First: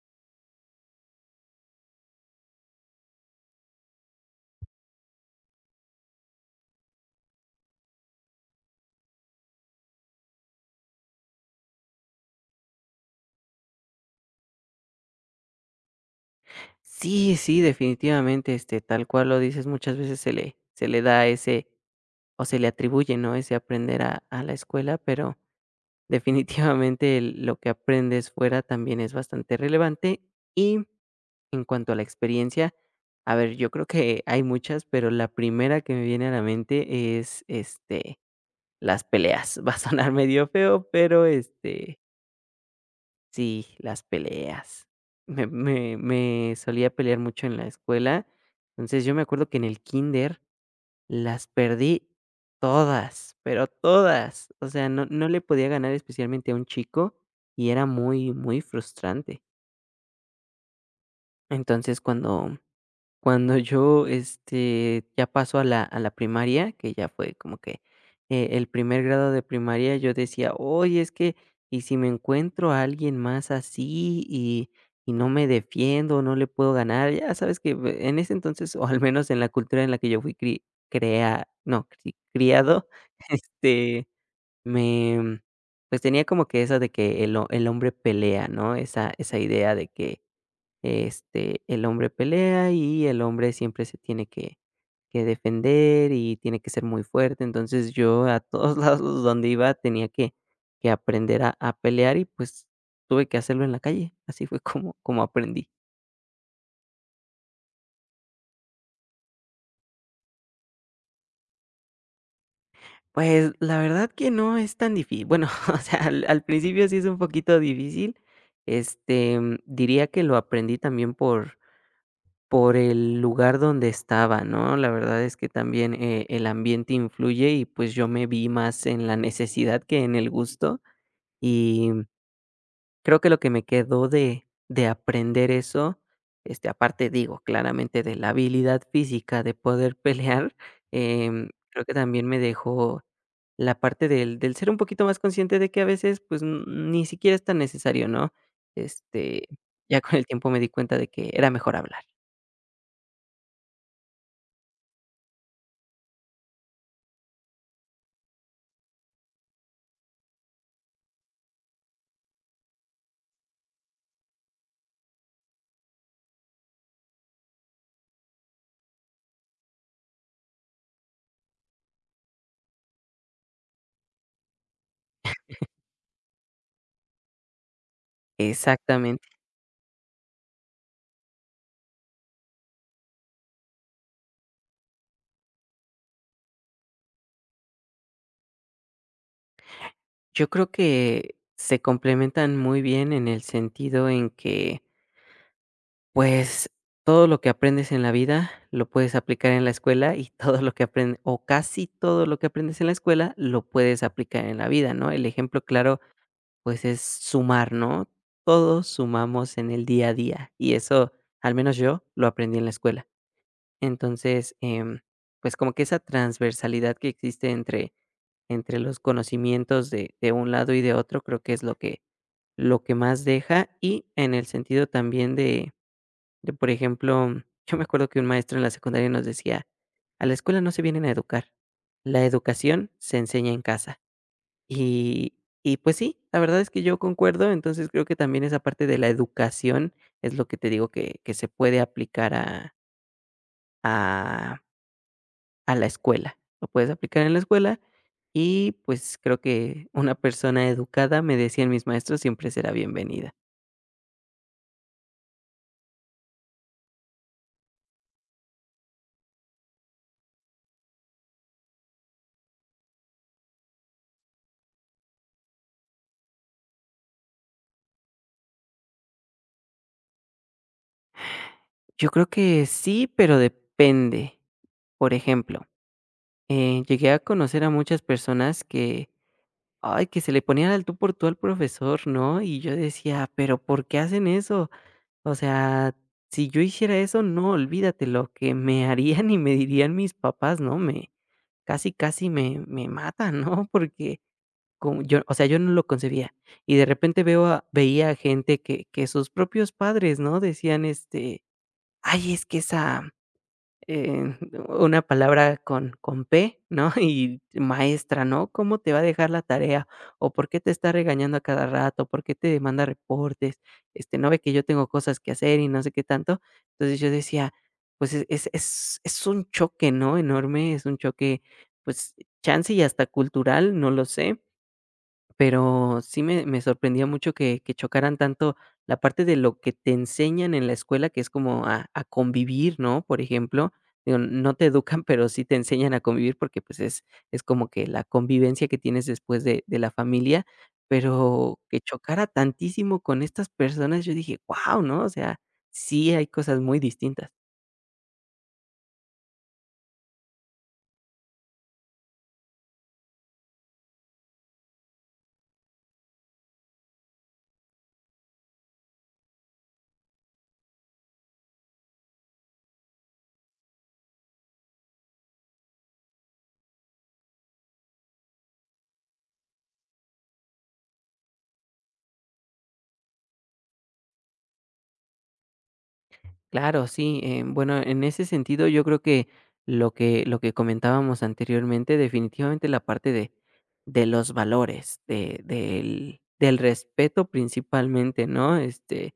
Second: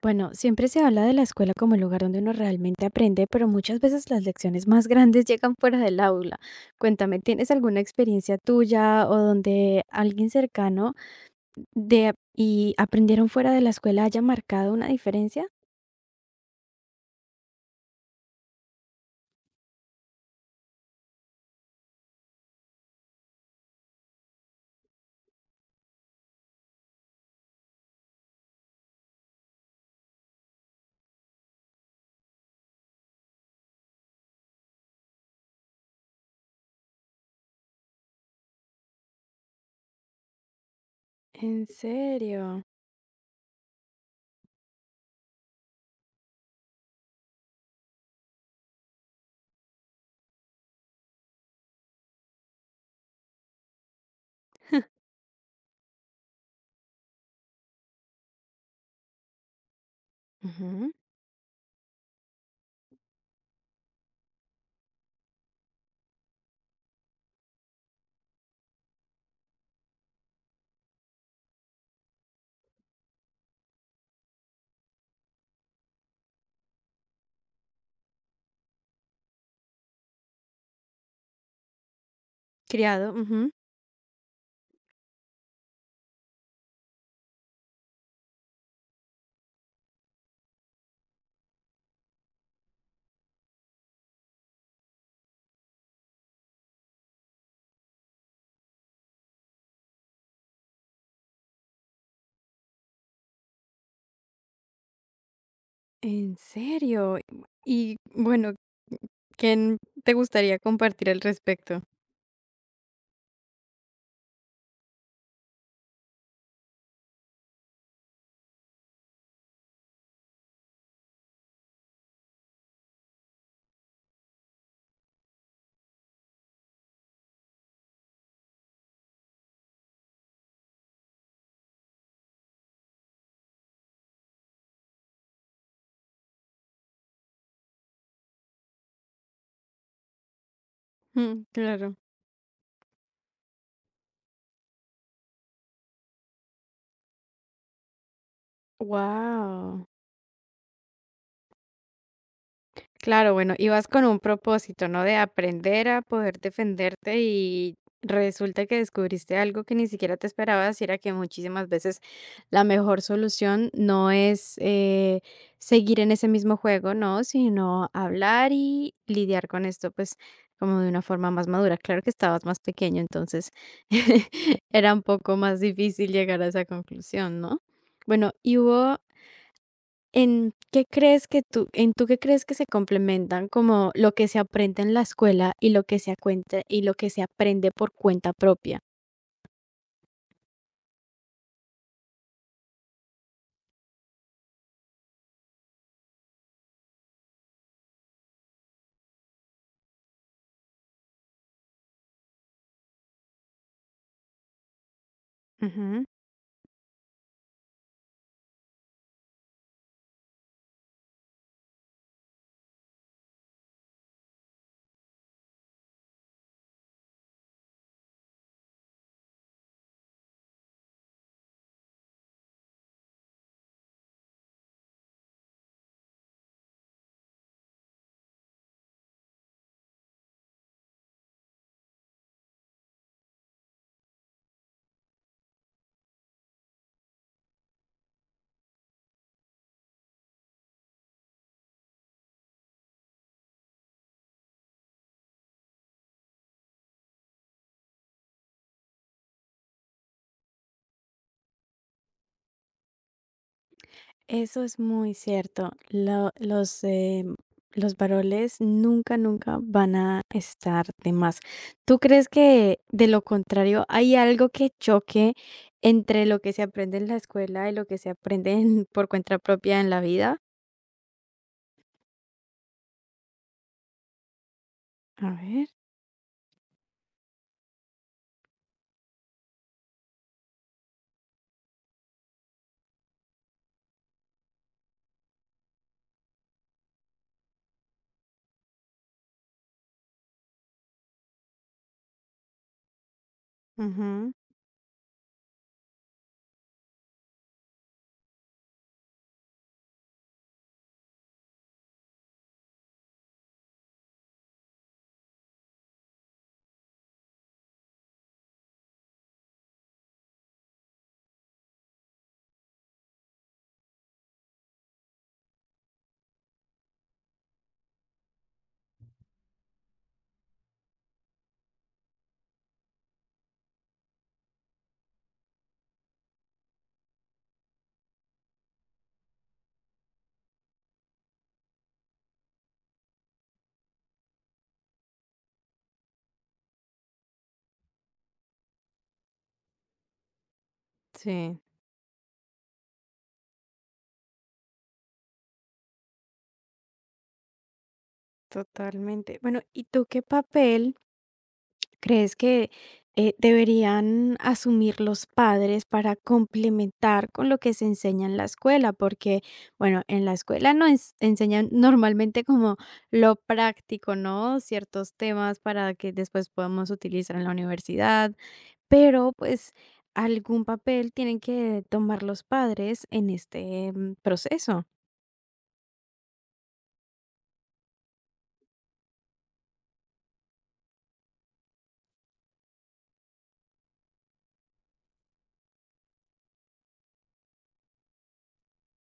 Bueno, siempre se habla de la escuela como el lugar donde uno realmente aprende, pero muchas veces las lecciones más grandes llegan fuera del aula. Cuéntame, ¿tienes alguna experiencia tuya o donde alguien cercano de y aprendieron fuera de la escuela haya marcado una diferencia? Sí, sí, definitivamente, tal cual lo dices, muchas veces se le da ese, o se le atribuye, ¿no? Ese aprender a la escuela, pero definitivamente lo que aprendes fuera también es bastante relevante. Y en cuanto a la experiencia, a ver, yo creo que hay muchas, pero la primera que me viene a la mente es, las peleas. Va a sonar medio feo, pero ¿En serio? sí, las peleas. Me solía pelear mucho en la escuela. Entonces, yo me acuerdo que en el kinder las perdí todas, pero todas. O sea, no no le podía ganar especialmente a un chico y era muy, muy frustrante. Ujú. Entonces, cuando yo, ya paso a la primaria, que ya fue como que, el primer grado de primaria, yo decía: "Oye, es que, ¿y si me encuentro a alguien más así y no me defiendo, no le puedo ganar?". Ya sabes que b en ese entonces, o al menos en la cultura en la que yo fui cri crea no, cri criado, Criado, ujú. este, me, pues, tenía como que esa de que el hombre pelea, ¿no? Esa idea de que el hombre pelea y el hombre siempre se tiene que defender y tiene que ser muy fuerte. Entonces, yo a todos lados donde iba tenía que aprender a pelear y, pues, tuve que hacerlo en la calle. Así fue como aprendí. ¿En serio? Y bueno, ¿quién te gustaría compartir al respecto? Pues, la verdad que no es tan difícil, bueno, o sea, al principio sí es un poquito difícil. Este, diría que lo aprendí también por el lugar donde estaba, ¿no? La verdad es que también, el ambiente influye y, pues, yo me vi más en la necesidad que en el gusto, y creo que lo que me quedó de aprender eso, aparte, digo, claramente de la habilidad física de poder pelear, Mm, creo que claro. también me dejó la parte del ser un poquito más consciente de que a veces, pues, n ni siquiera es tan necesario, ¿no? Este, Wow. ya con el tiempo me di cuenta de que era mejor hablar. Claro, bueno, ibas con un propósito, ¿no? De aprender a poder defenderte y resulta que descubriste algo que ni siquiera te esperabas y era que muchísimas veces la mejor solución no es, seguir en ese mismo juego, ¿no? Sino hablar y lidiar con esto, pues como de una forma más madura. Claro que estabas más pequeño, entonces era un poco más difícil llegar a esa conclusión, ¿no? Bueno, y hubo. Exactamente. ¿En qué crees que tú en tú qué crees que se complementan, como lo que se aprende en la escuela y lo que se acuente y lo que se aprende por cuenta propia? Yo creo que se complementan muy bien en el sentido en que, pues, todo lo que aprendes en la vida lo puedes aplicar en la escuela y todo lo que aprendes, o casi todo lo que aprendes en la escuela lo puedes aplicar en la vida, ¿no? El ejemplo claro, Ujú. pues, es sumar, ¿no? Todos sumamos en el día a día y eso, al menos yo, lo aprendí en la escuela. Entonces, pues, como que esa transversalidad que existe entre los conocimientos de un lado y de otro, creo que es lo que más deja y en el sentido también de, por ejemplo, yo me acuerdo que un maestro en la secundaria nos decía: "A la escuela no se vienen a educar, la educación se enseña en casa". Y y pues sí, la verdad es que yo concuerdo, entonces creo que también esa parte de la educación es lo que te digo que se puede aplicar a a la escuela. Lo puedes aplicar en la escuela y, pues, creo que una persona educada, me decían mis maestros, siempre será bienvenida. Eso es muy cierto. Los, los varoles nunca, nunca van a estar de más. ¿Tú crees que, de lo contrario, hay algo que choque entre lo que se aprende en la escuela y lo que se aprende por cuenta propia en la vida? Yo creo que sí, pero depende. Por A ejemplo, ver. Llegué a conocer a muchas personas que, ay, que se le ponían al tú por tú al profesor, ¿no? Y yo decía, pero ¿por qué hacen eso? O sea, si yo hiciera eso, no, olvídate lo que me harían y me dirían mis papás, ¿no? Me Casi, casi me matan, ¿no? Porque Ujú. como yo, o sea, yo no lo concebía. Y de repente veía gente que sus propios padres, ¿no? Decían, ay, es que esa Eh, una palabra con P, ¿no? Y maestra, ¿no? ¿Cómo te va a dejar la tarea? ¿O por qué te está regañando a cada rato? ¿Por qué te demanda reportes? ¿No ve que yo tengo cosas que hacer y no sé qué tanto? Entonces yo decía, pues es un choque, ¿no? Enorme, es un choque, pues, chance y hasta cultural, no lo sé. Pero sí me sorprendía mucho que chocaran tanto la parte de lo que te enseñan en la escuela, que es como a convivir, ¿no? Por ejemplo, digo, no te educan, pero sí te enseñan a convivir porque, pues, es como que la convivencia que tienes después de la familia, pero Sí, que chocara tantísimo con estas personas, yo dije: "Guau", ¿no? O sea, sí hay cosas muy distintas. totalmente. Bueno, ¿y tú qué papel? ¿Crees que deberían asumir los padres para complementar con lo que se enseña en la escuela? Porque, bueno, en la escuela no enseñan normalmente como lo práctico, ¿no? Ciertos temas para que después podamos utilizar en la universidad, pero pues algún papel tienen que tomar los padres en este proceso. Claro, sí. Bueno, en ese sentido, yo creo que lo que comentábamos anteriormente, definitivamente la parte de los valores, de, del respeto principalmente, ¿no?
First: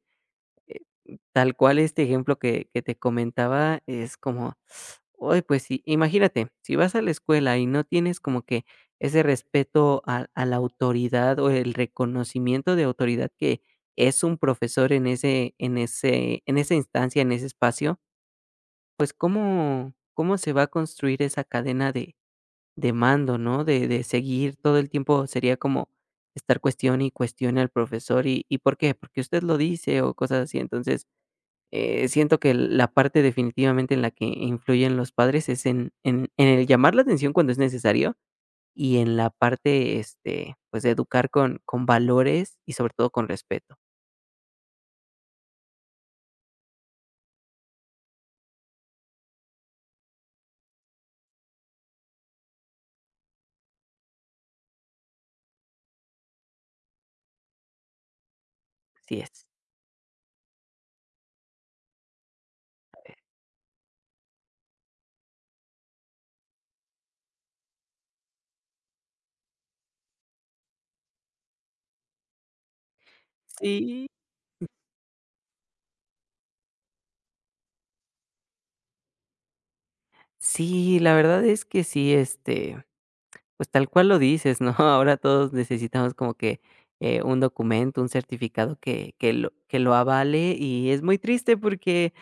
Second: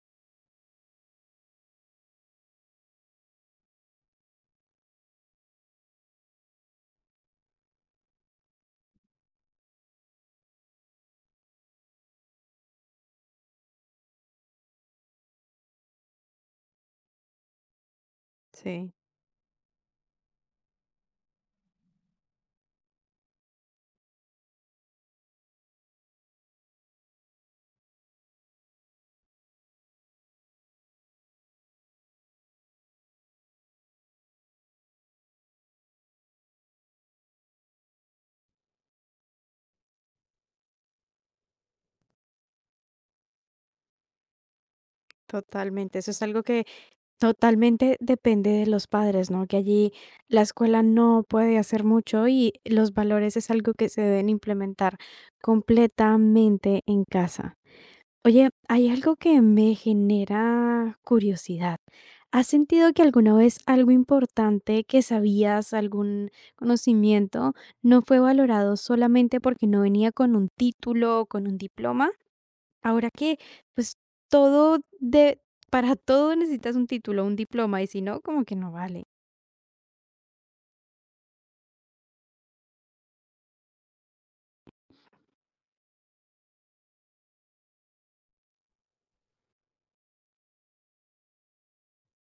Tal cual este ejemplo que te comentaba es como, oye, pues sí, imagínate, si vas a la escuela y no tienes como que ese respeto a la autoridad o el reconocimiento de autoridad que es un profesor en en esa instancia, en ese espacio, Sí, pues, cómo se va a construir esa cadena de mando, no? De seguir todo el tiempo sería como estar cuestione y cuestione al profesor, y por qué? Porque usted lo dice o cosas así. Entonces, siento que la parte definitivamente en la que influyen los padres es en el llamar la atención cuando es necesario y en la parte, pues, de educar con valores y sobre todo con respeto. totalmente. Eso es algo que. Totalmente depende de los padres, ¿no? Que allí la escuela no puede hacer mucho y los valores es algo que se deben implementar completamente en casa. Oye, hay algo Así que es. me genera curiosidad. ¿Has sentido que alguna vez algo importante que sabías, algún conocimiento, no fue valorado solamente porque no venía con un título o con un diploma? Ahora que, pues, Sí. todo de para todo necesitas un título, un diploma, y si no, como que no vale. Sí, la verdad es que sí, pues tal cual lo dices, ¿no? Ahora todos necesitamos como que, un documento, un certificado que lo avale, y es muy triste porque,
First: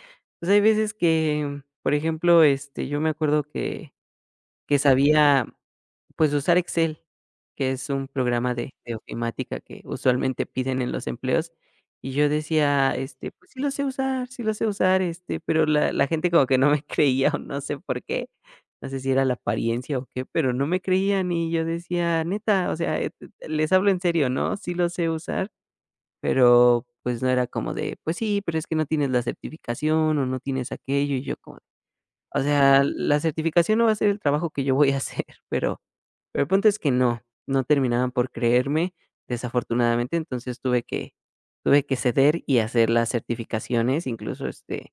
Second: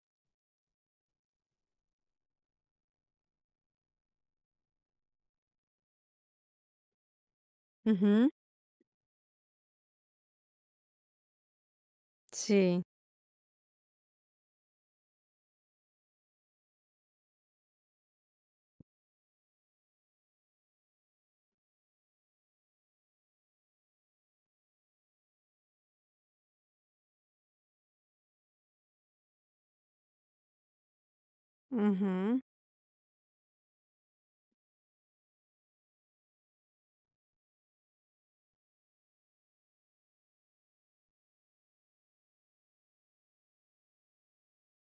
pues, hay veces que, por ejemplo, yo me acuerdo que sabía pues usar Excel, que es un Ujú, programa de ofimática que usualmente piden en los empleos, y yo sí. decía, pues sí lo sé usar, sí lo sé usar, pero la gente como que no me creía o no sé por qué, no sé si era la apariencia o qué, pero no me creían y yo decía, neta, o sea, les hablo en serio, ¿no? Sí lo sé usar, pero pues no era como de, pues sí, pero es que no tienes la certificación o no tienes aquello, y yo como, o Ujú. sea, la certificación no va a ser el trabajo que yo voy a hacer, pero el punto es que no, no terminaban por creerme, desafortunadamente, entonces tuve que ceder y hacer las certificaciones, incluso,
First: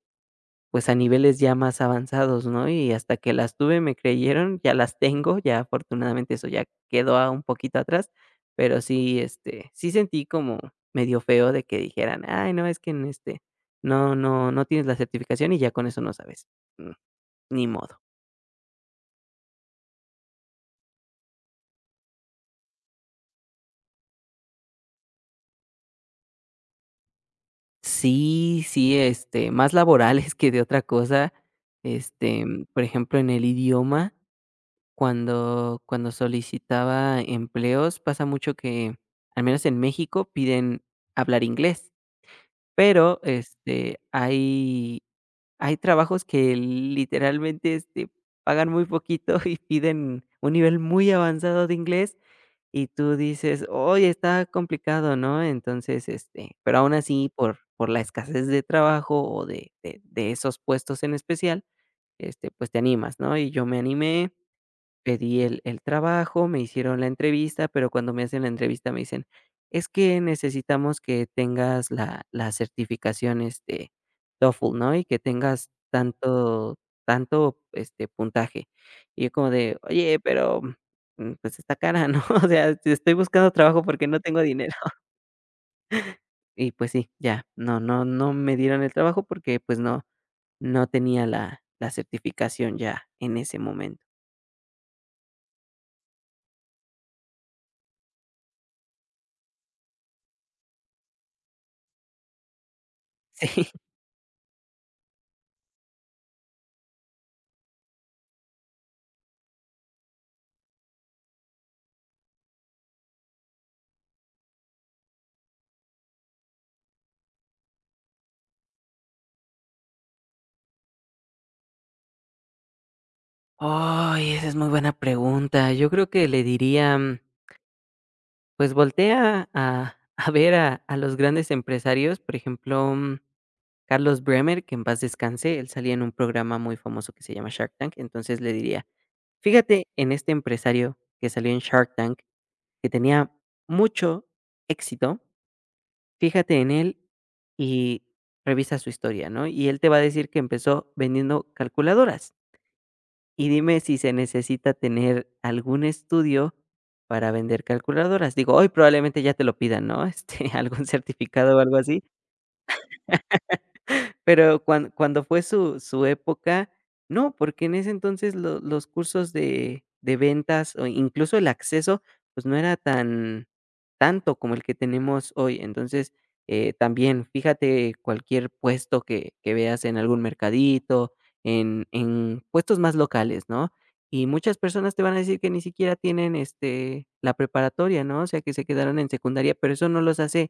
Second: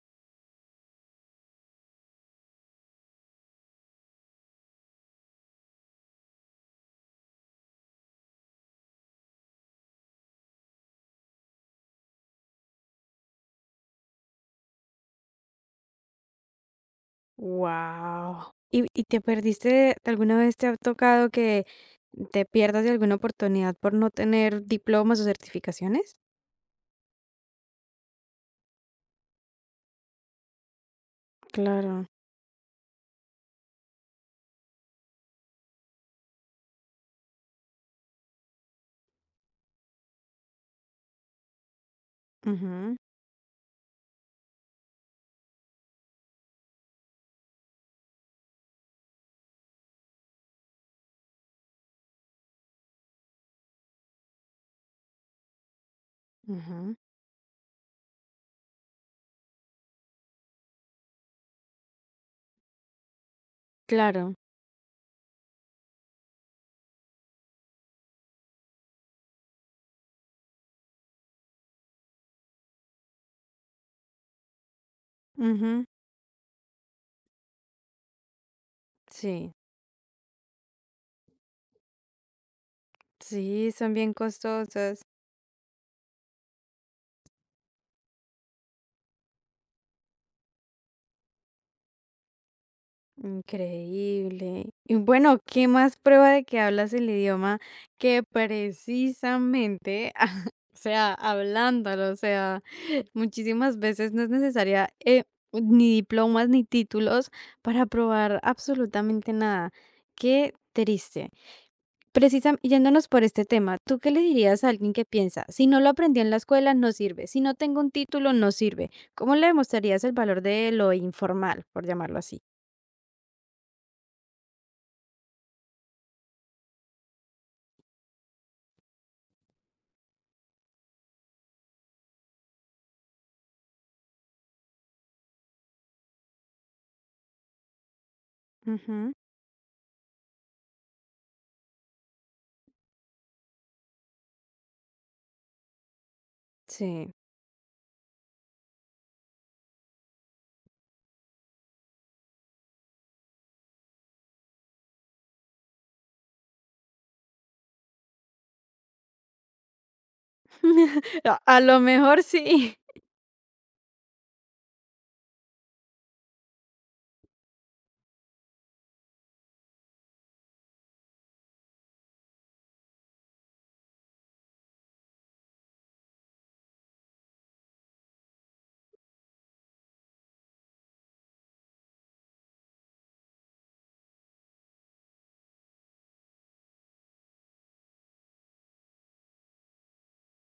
pues, a niveles ya más avanzados, ¿no? Y hasta que las tuve, me creyeron, ya las tengo, ya afortunadamente eso ya quedó a un poquito atrás, pero sí, sí sentí como medio feo de que dijeran: "Ay, no, es que, en no tienes la certificación y ya con eso no sabes". Mm, ni modo. Guau. ¿Y te perdiste alguna vez te ha tocado que te pierdas de alguna oportunidad por no tener diplomas o certificaciones? Sí, sí, más laborales que de otra cosa. Claro. Por ejemplo, en el idioma, cuando solicitaba empleos, pasa mucho que, al menos en México, piden hablar inglés, Ujú, pero, hay trabajos que literalmente, pagan muy poquito y piden un nivel muy avanzado de inglés, y tú dices: "Oye, está complicado", ¿no? Entonces, pero aún ujú. así, por la escasez de trabajo o de esos puestos en especial, pues, te animas, ¿no? Y yo me animé. Claro. Pedí el trabajo, me hicieron la entrevista, pero cuando me hacen la entrevista me dicen: "Es que necesitamos que tengas la certificación, TOEFL, ¿no? Y que tengas Ujú. Tanto, puntaje". Y yo como Sí, de: "Oye, pero, mm, pues está cara, ¿no? O sea, si estoy buscando sí, trabajo son porque bien no tengo dinero". costosas. Y pues sí, ya, no me dieron el trabajo porque, pues, no no tenía la certificación ya en ese momento. Increíble. Y bueno, ¿qué más prueba de que hablas el idioma que precisamente, o sea, hablándolo? O sea, muchísimas Sí. veces no es necesaria, ni diplomas ni títulos para probar absolutamente nada. Qué triste. Precisamente, yéndonos por este tema, ¿tú qué le dirías a alguien que piensa, si no lo aprendí en la escuela, no sirve, si no tengo un título, no sirve? ¿Cómo le demostrarías el valor de lo informal, por llamarlo así? Ay, esa es muy buena pregunta. Yo creo que le diría, mm, pues voltea a, a ver a los grandes empresarios, por ejemplo, mm, Carlos Bremer, que en paz descanse, él salía en un programa muy famoso que se llama Shark Tank, entonces le diría, Ujú. fíjate en este empresario que salió en Shark Tank, que tenía mucho éxito, fíjate en él Sí. y revisa su historia, ¿no? Y él te va a decir que empezó vendiendo calculadoras. Y dime si se necesita tener algún estudio para vender calculadoras. Digo, hoy probablemente ya te lo pidan, ¿no? Algún A certificado o a algo lo así, mejor sí. pero cuando fue su época, no, porque en ese entonces lo los cursos de ventas o incluso el acceso, pues, no era tan tanto como el que tenemos hoy. Entonces, también fíjate cualquier puesto que veas en algún mercadito, en puestos más locales, ¿no? Y muchas personas te van a decir que ni siquiera tienen, la preparatoria, ¿no? O sea, que se quedaron en secundaria, pero eso no los hace,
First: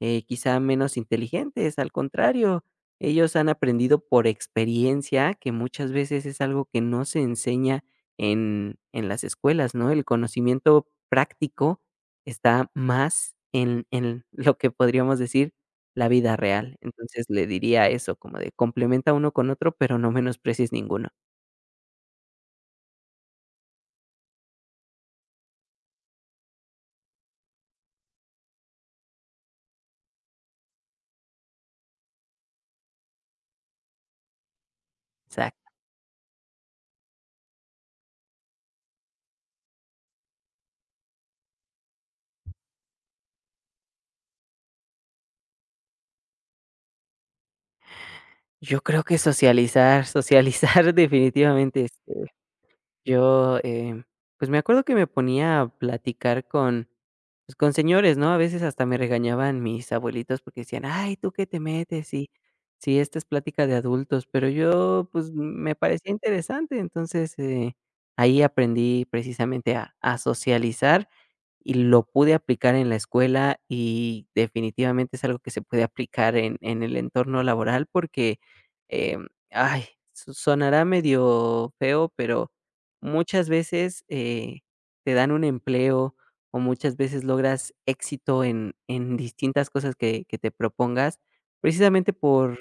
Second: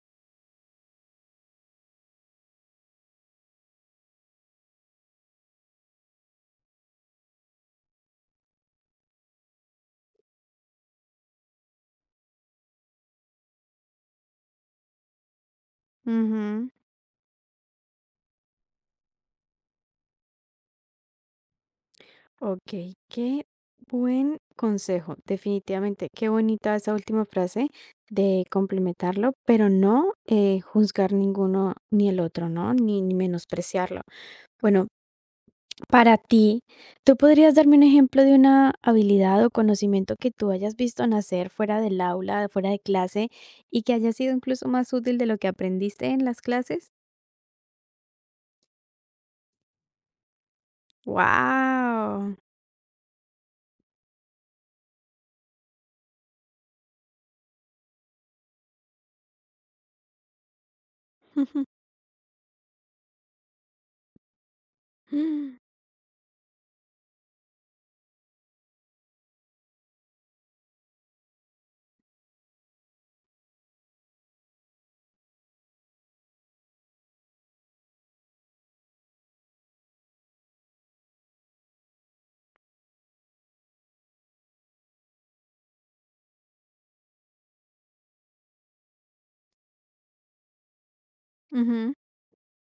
quizá menos inteligentes, al contrario. Ellos han aprendido por experiencia, que muchas veces es algo que no se enseña en las escuelas, ¿no? El conocimiento práctico está más en lo que podríamos decir, la vida Ujú. real. Entonces, le diría eso, como de complementa uno con otro, pero no menosprecies ninguno. Okey, qué buen consejo, definitivamente. Qué bonita esa última frase de complementarlo, pero no, juzgar ninguno ni el otro, ¿no? Ni menospreciarlo. Bueno. Exacto. Para ti, ¿tú podrías darme un ejemplo de una habilidad o conocimiento que tú hayas visto nacer fuera del aula, fuera de clase, y que haya sido incluso más útil de lo que aprendiste en las clases? Yo creo que socializar, socializar definitivamente, ¡Wow! yo, pues, me acuerdo que me ponía a platicar con, pues, con señores, ¿no? A veces hasta me regañaban mis abuelitos porque decían: "Ay, ¿tú qué te metes? Y si esta es plática de adultos". Pero yo, pues, me parecía interesante, entonces, ahí aprendí precisamente a socializar y lo pude aplicar en la escuela, y definitivamente es algo que se puede aplicar en el entorno laboral porque, em, ay, sonará medio feo, pero muchas veces, te dan un empleo o muchas veces logras éxito en distintas cosas que te propongas, precisamente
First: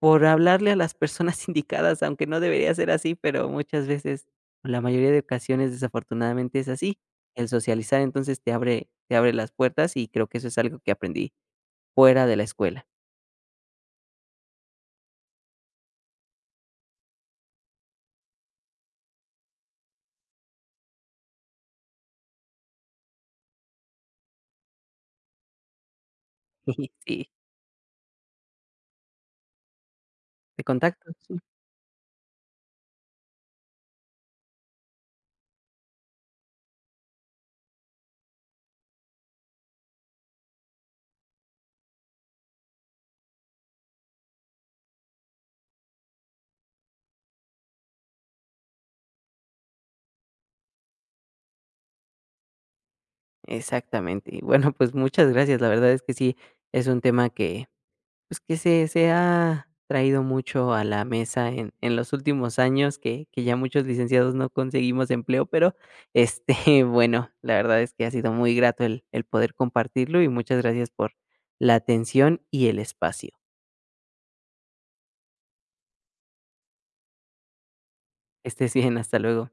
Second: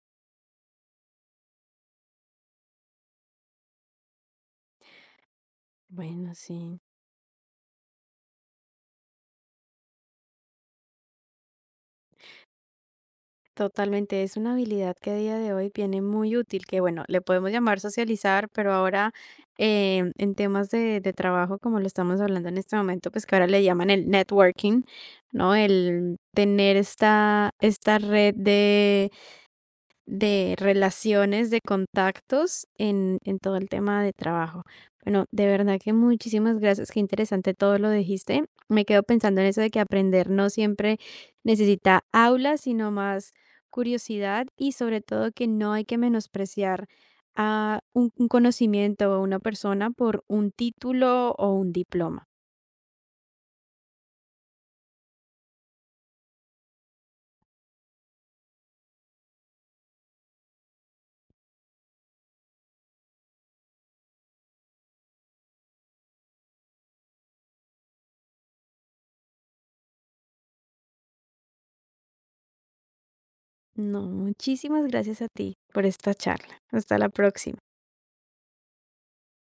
por hablarle a las personas indicadas, aunque no debería ser así, pero muchas veces, o la mayoría de ocasiones, Bueno, desafortunadamente es sí. así. El socializar, entonces, te abre las puertas y creo que eso es algo que aprendí fuera de la escuela. Totalmente, es una habilidad que a día de hoy viene muy útil, que bueno, le podemos llamar socializar, pero ahora, en temas de trabajo, como lo estamos hablando en este momento, pues que ahora le llaman el networking, ¿no? El tener Sí, esta red de de contactos, sí, relaciones, de contactos en todo el tema de trabajo. Bueno, de verdad que muchísimas gracias, qué interesante todo lo dijiste. Me quedo pensando en eso de que aprender no siempre necesita aulas, sino más curiosidad, y sobre todo que no hay que menospreciar a un conocimiento o a una persona por un título o un diploma. exactamente. Y bueno, pues, muchas gracias. La verdad es que sí, es un tema que pues que se ha traído mucho a la mesa en los últimos años que ya muchos licenciados no conseguimos empleo, pero, este, bueno, la verdad es que ha sido muy grato el poder compartirlo y muchas gracias por la atención y el espacio. No, muchísimas gracias a ti por esta charla. Hasta la próxima. Que estés bien, hasta luego.